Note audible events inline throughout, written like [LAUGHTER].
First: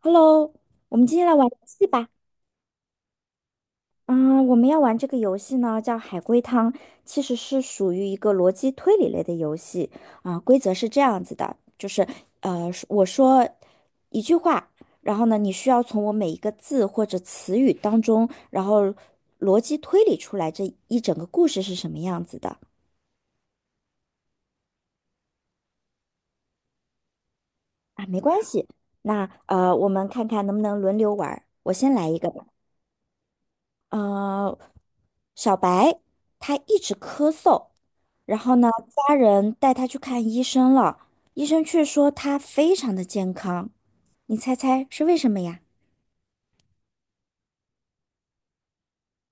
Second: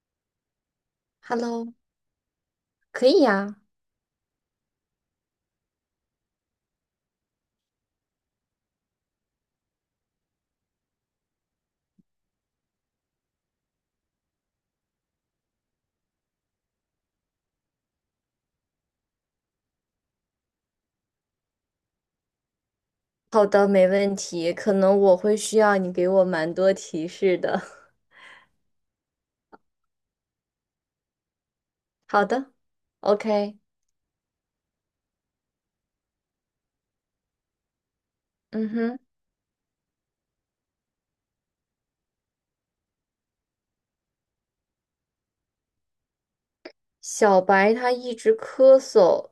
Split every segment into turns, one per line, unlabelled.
Hello，我们今天来玩游
Hello,
戏吧。
可以呀。
嗯，我们要玩这个游戏呢，叫海龟汤，其实是属于一个逻辑推理类的游戏。啊、规则是这样子的，就是我说一句话，然后呢，你需要从我每一个字或者词语当中，然后逻辑推理出来这一整个故事是什么样子的。
好的，没问题。可能我会需要你给我蛮多提示的。
啊，没关系，那我们看看能不能轮流玩儿。我先
[LAUGHS]
来一
好
个吧。
的，OK。
呃，小白他一直咳嗽，然后呢，
嗯哼，
家人带他去看医生了，医生却说他非常的健康。你猜猜是为什么呀？
小白他一直咳嗽，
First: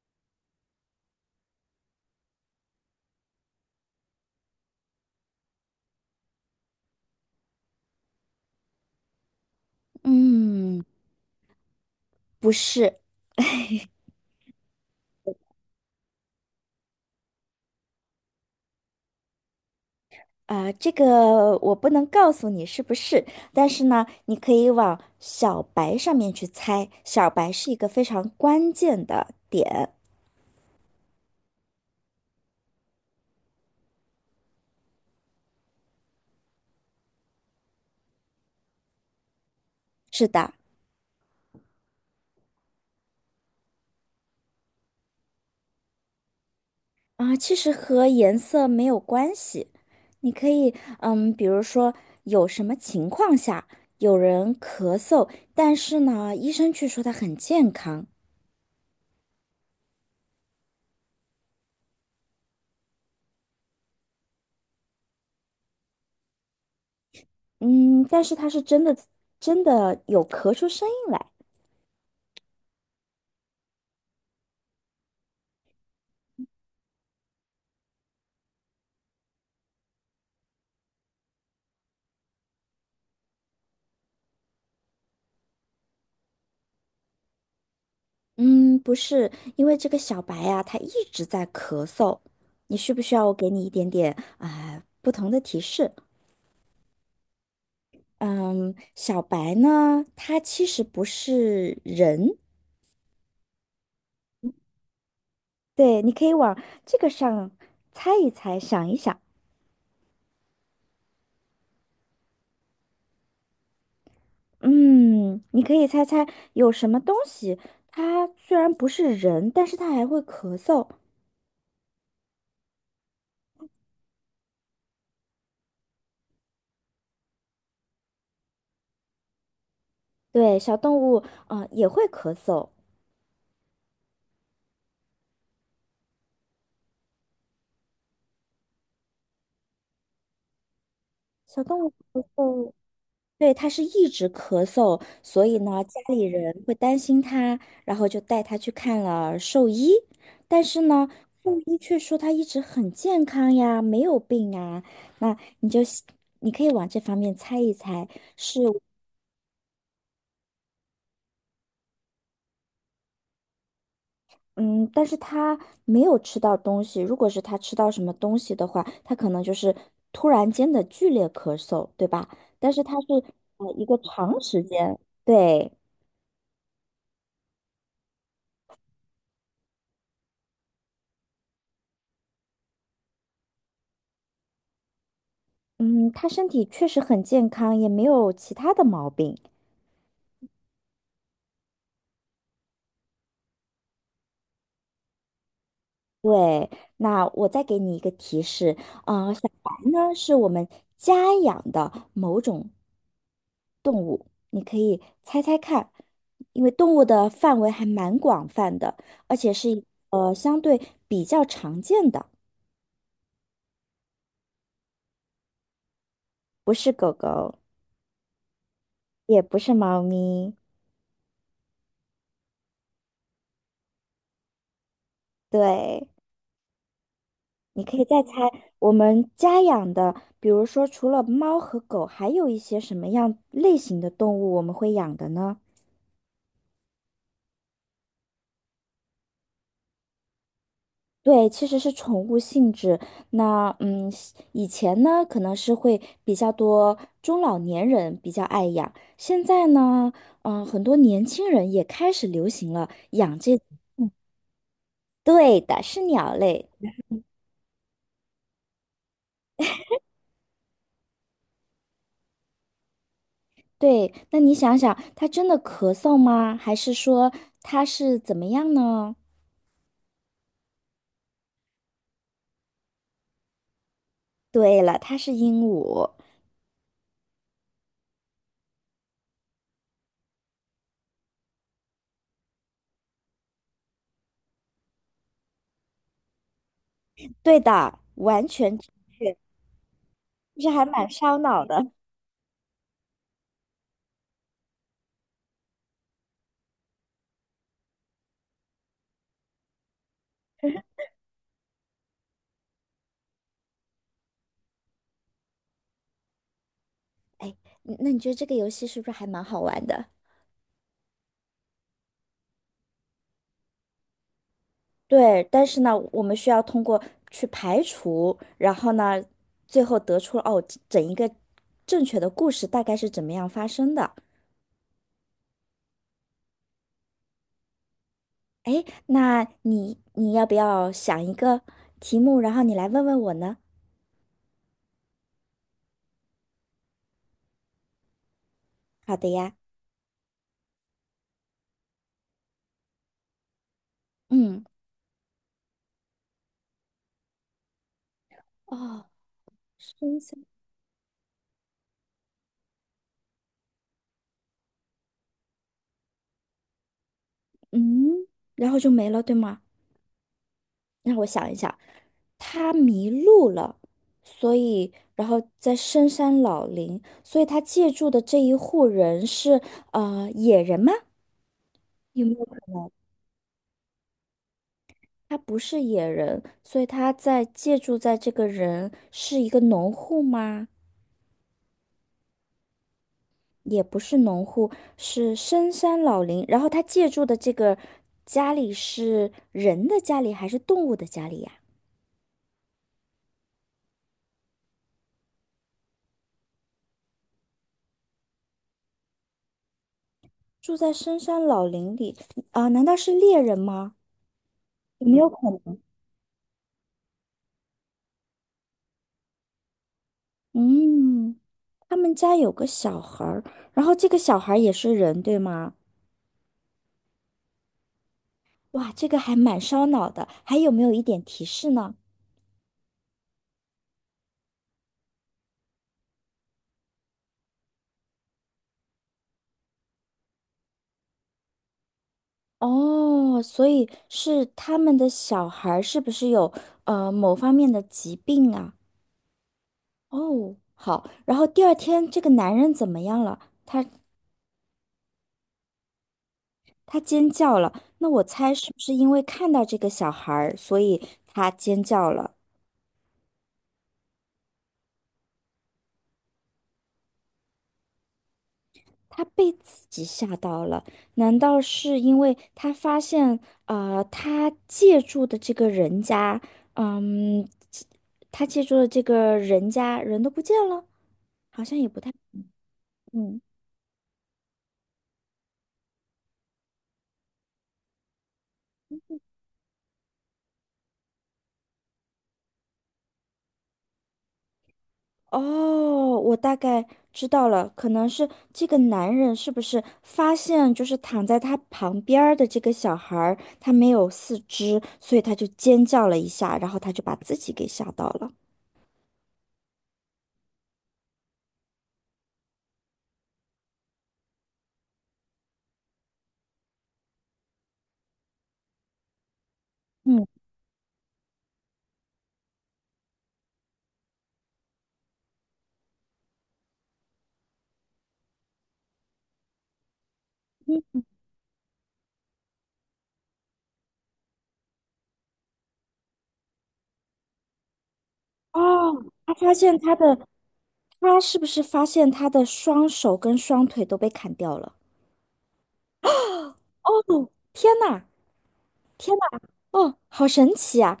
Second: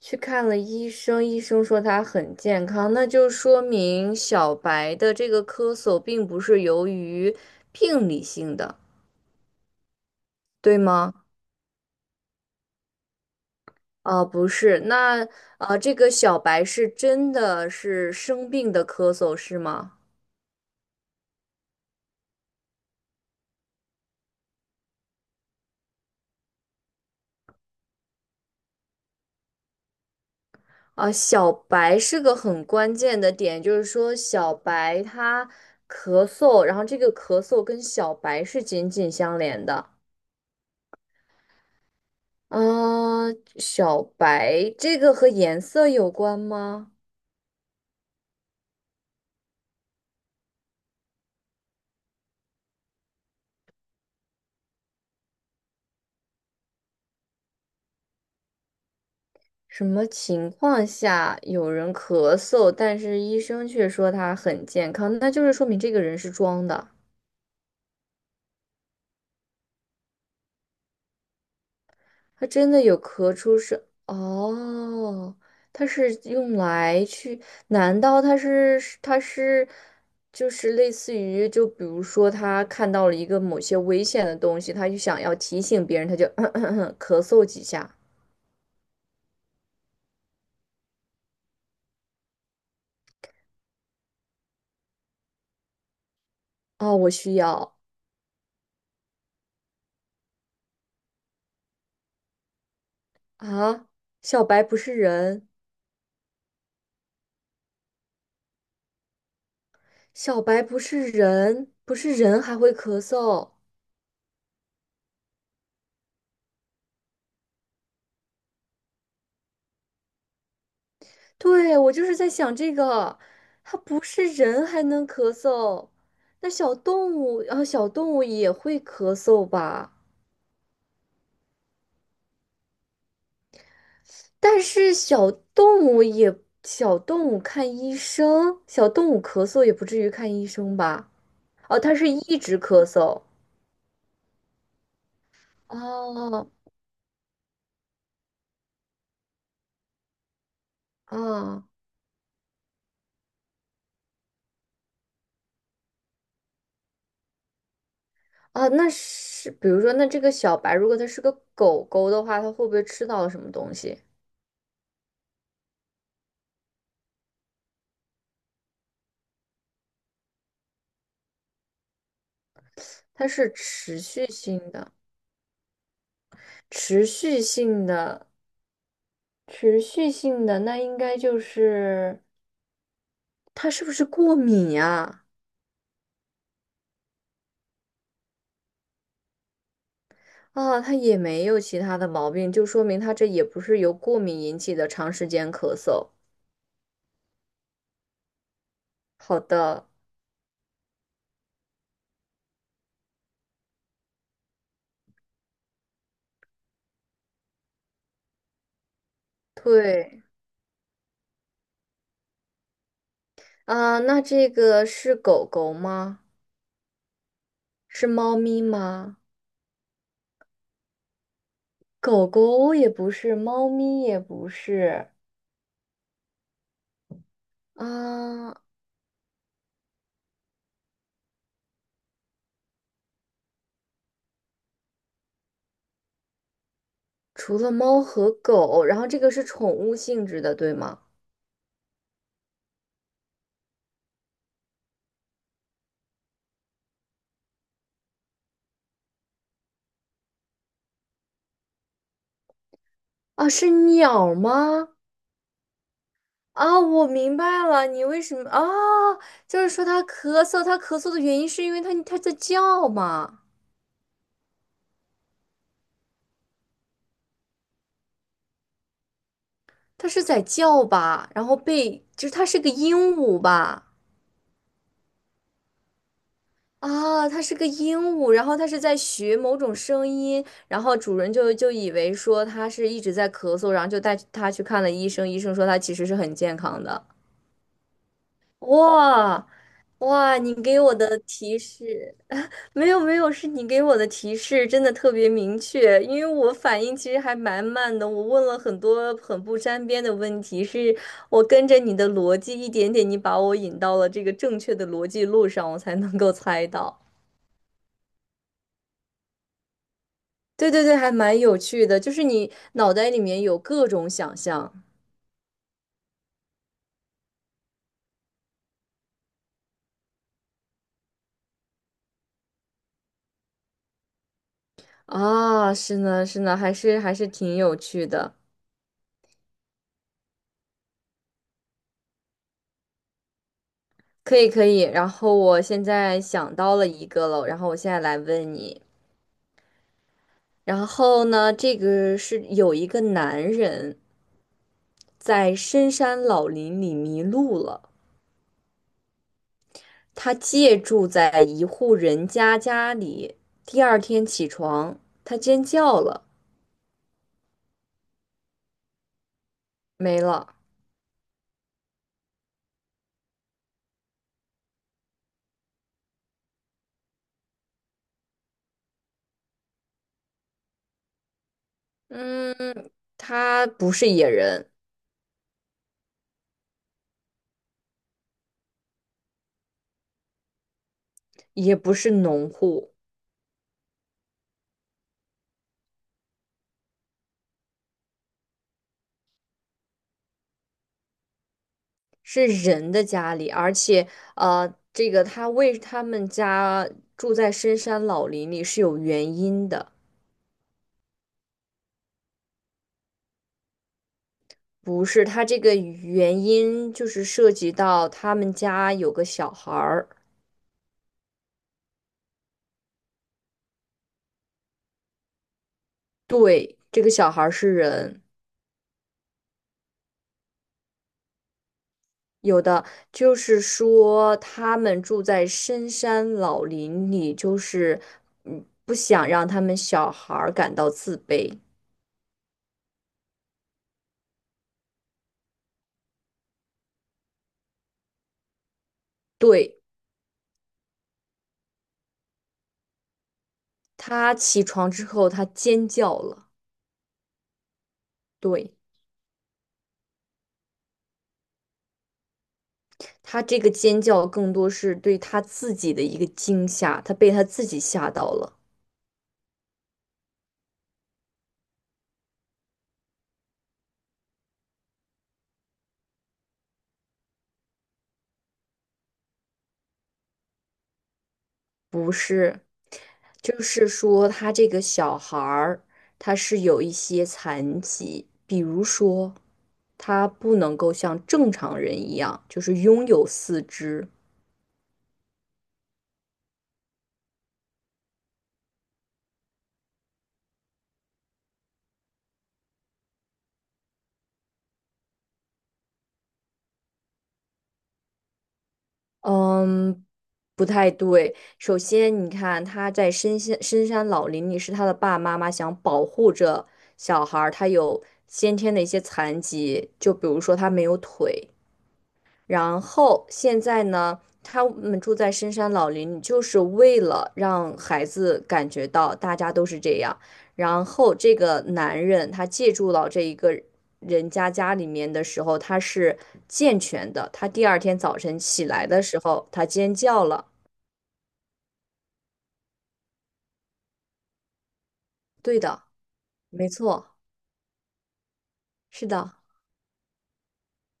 去看了医生，医生说他很健康，那就说明小白的这个咳嗽并不是由于病理性的，对
嗯，
吗？
不是
不是，那这个小白是真的是生病的咳嗽，是吗？
啊，这个我不能告诉你是不是，但是呢，你可以往小白上面去猜，小白是一个非常关键的点。
啊，小白是个很关键的点，就是说小白他咳嗽，然后这个咳嗽跟小白是紧紧相连的。
是的。
啊，小白这个和颜色有关吗？
啊，其实和颜色没有关系，你可以，比如说有什么情况下有人咳嗽，但是呢，医生却说他很健康，
什么情况下有人咳嗽，但是医生却说他很健康，那就是说明这个人是装的。
嗯，但是他是真的真的有咳出声音来，
它真的有咳出声哦，它是用来去？难道它是就是类似于就比如说他看到了一个某些危险的东西，他就想要提醒别人，他就 [CLEARS THROAT] 咳嗽几下。
嗯，不是，因为这个小白呀，他一直在咳嗽，你需不需要我给你一点点啊，不同的提示？
哦，我需要
嗯，小白呢，他其实不是人，
啊！小白不是人，
对，你可以往这个上猜一猜，想一想。
小白不是人，不是人还会咳嗽。
嗯，你可以猜猜有什么东西，它虽然不是人，但是它还会咳嗽。
对，我就是在想这个，它不是人还能咳嗽，那小动物，然后小动物也会咳嗽吧？
对，小动物啊，也会咳嗽。
但是小动物也，小动物看医生，小动物咳嗽也不至于看医生吧？
小
哦，
动物
它是
咳
一直
嗽，
咳嗽。
对，它是一直咳嗽，所以呢，家里
哦，
人会担心它，然后就带它去看了兽医。但是呢，兽
啊，
医却说它一直很健康呀，没有病啊。那你就你可以往这方面猜一猜。是。
啊，那是，比如说，那这个小白，如果它是个狗狗的话，它会不会吃到了什么东西？
嗯，但是他没有吃到东西。如果是他吃到什么东西的话，他可能就是突然间的剧烈咳嗽，对吧？但是他是
它是
一个
持续
长时
性的，
间，对，
持续性的。持续性的那应该就是它是不是过敏呀？
嗯，他身体确实很健康，也没有其他的毛病。
啊，它也没有其他的毛病，就说明它这也不是由过敏引起的长时间咳嗽。
对，那我再给你一个提示，啊，小
好
白
的，
呢是我们家养的某种，你可以猜猜看，因为动物的范围还蛮广泛的，而且是
对，
相对比较常见的。
啊，那这个是狗狗吗？
不是狗狗，
是猫咪吗？
也不是猫咪。
狗狗也不是，猫咪也不是，
对，你可以再猜
啊，
我们家养的，比如说除了猫和狗，还有一些什么样类型的动物我们会养的呢？
除了猫和狗，然后这个是宠物性质的，对吗？
对，其实是宠物性质。那以前呢可能是会比较多中老年人比较爱养，现在呢，很多年轻人也开始流行了养
啊，
这，
是
嗯
鸟吗？
对的，是鸟类。
啊，我明白了，你为什么啊？就是说他咳嗽，他咳嗽的原因是因为他在叫嘛，
对，那你想想，他真的咳嗽吗？还是说他是怎么样呢？
他是在叫吧，然后被就是他是个鹦鹉吧？
对了，他是鹦鹉。
啊，他是个鹦鹉，然后他是在学某种声音，然后主人就以为说他是一直在咳嗽，然后就带他去看了医生，医生说他其实是很健康的。
对的，完全正确，
哇，哇，你
就是
给
还
我
蛮
的
烧
提
脑的。
示。没有，是你给我的提示真的特别明确，因为我反应其实还蛮慢的，我问了很多很不沾边的问题，是我跟着你的逻辑一点点，你把我引到了这个正确的逻辑路上，我才能够猜到。
哎，那你觉得这个游戏是不是还蛮好玩的？
对对对，还蛮有趣的，就是你脑袋里面有各种想象
对，但是呢，我们需要通过去排除，然后呢，最后得出哦，整一个正确的故事大概是怎么样发生的。
啊，是呢是呢，还是挺有趣的，
哎，那你要不要想一个题目，然后你来问问我呢？
可以可以。然后我现在想到了一个了，然后我现在来问你。
好的呀，
然后呢，这个是有一个男人
嗯。
在深山老林里迷路了，
哦，生
他
下，
借住在一户人家家里。第二天起床，他尖叫了，
嗯，然后就没了，对吗？
没了。
让我想一想，他迷路了，所以，然后在深山老林，所以他借住的这一户人是野人吗？有没有
嗯，
可能
他不是野人，
他不是野人，所以他在借住在这个人是一个农户吗？
也不是农户，
也不是农户，是深山老林。然后他借住的这个家里是人的家里还是动物的家里呀？
是人的家里，而且呃，这个他为他们家住在深山老林里是有原因的。
住在深山老林里啊，难道是猎人吗？
不
有没
是，
有可
他这个
能？
原因就是涉及到他们家有个小孩儿，
嗯，他们家有个小孩儿，然后这个小孩儿也是人，对吗？
对，这个小孩儿是人，
哇，这个还蛮烧脑的，还有没有一点提示呢？
有的就是说他们住在深山老林里，就是不想让他们小孩儿感到自卑。
哦，所以是他们的小孩儿是不是有某方面的疾病啊？
对，
哦，好，然后第二天这个男人怎么样了？
他起床之后，他尖叫了，
他尖叫了，那我猜是
对，
不是因为看到这个小孩儿，所以他尖叫了？
他这个尖叫更多是对他自己的一个惊吓，他被他自己吓到了，
他被自己吓到了，难道是因为他发现，他借住的这个人家，嗯，他借住的这个人家人都不见了？好像也不
不
太，
是。
嗯，
就是说，他这个小孩儿，他是有一些残疾，比如说，他不能够像正常人一样，就是拥有四肢。
哦，我大概知道了，可能是这个男人是不是发现就是躺在他旁边儿的这个小孩儿，他没有四肢，所以他就尖叫了一下，然后他就把自己给吓到了。
嗯，不太对。首先，你看他在深山老林里，是他的爸爸妈妈想保护着小孩儿，他有先天的一些残疾，就比如说他没有腿。然后现在呢，他们住在深山老林就是为了让孩子感觉到大家都是这样。
嗯
然
嗯，
后这个男人他借住到这一个人家家里面的时候，他是健全的。他第二天早晨起来的
哦，
时候，他尖叫了。
他是不是发现他的双手跟双腿都被砍掉了？
对的，没错，
哦，天呐，
是
天
的，
呐，哦，好神奇啊！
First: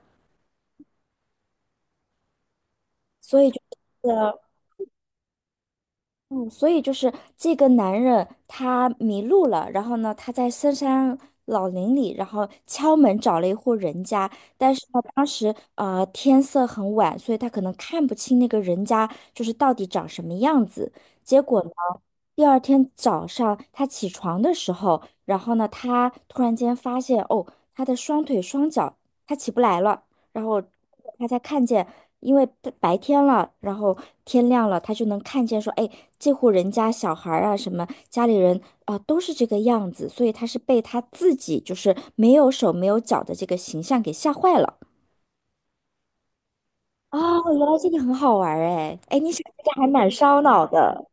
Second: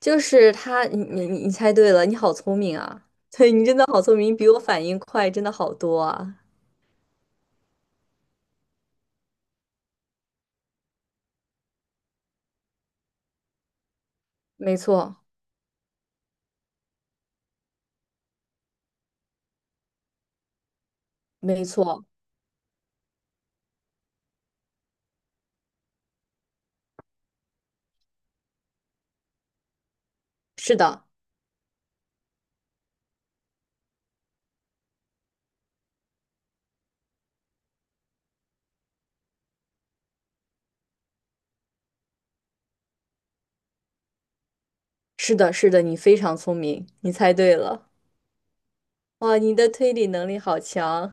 就是他。你猜对了，你好聪明啊！[LAUGHS]
所以
对，
就
你真的好聪明，
是
比我反应快，真的好多啊！
嗯，所以就是这个男人他迷路了，然后呢，他在深山老林里，然后敲门找了一户人家，但
没
是呢，
错，
当时天色很晚，所以他可能看不清那个人家就是到底长什么样子。结果
没
呢，
错，
第二天早上他起床的时候，然后呢，他突然间发现哦，他的双腿双脚他起不来了。然后
是的。
他才看见，因为白天了，然后天亮了，他就能看见说，哎，这户人家小孩儿啊，什么家里人啊，都是这个样子，所以他是被他自己就是没有手没有脚的这个形象给吓坏了。
是的，是的，你非常聪明，你
哦，
猜对
原来
了。
这个很好玩儿哎，哎，你
哇，
想
你
这
的
个还
推理
蛮
能力
烧
好
脑的，
强，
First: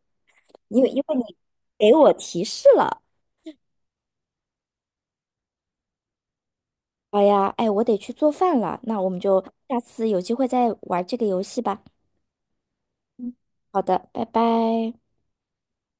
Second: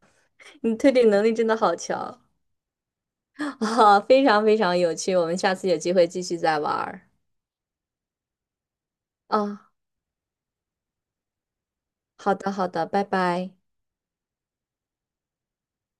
你的
因为
推
因
理
为
能力
你
真的好
给我
强
提示了。
[LAUGHS] 啊，非常非常有趣。我们下次有机会继续再玩儿
好呀，哎，我得去做饭了，那我们就
啊。
下次有机会再玩这个游戏吧。
好的，好的，拜拜。
好的，拜拜。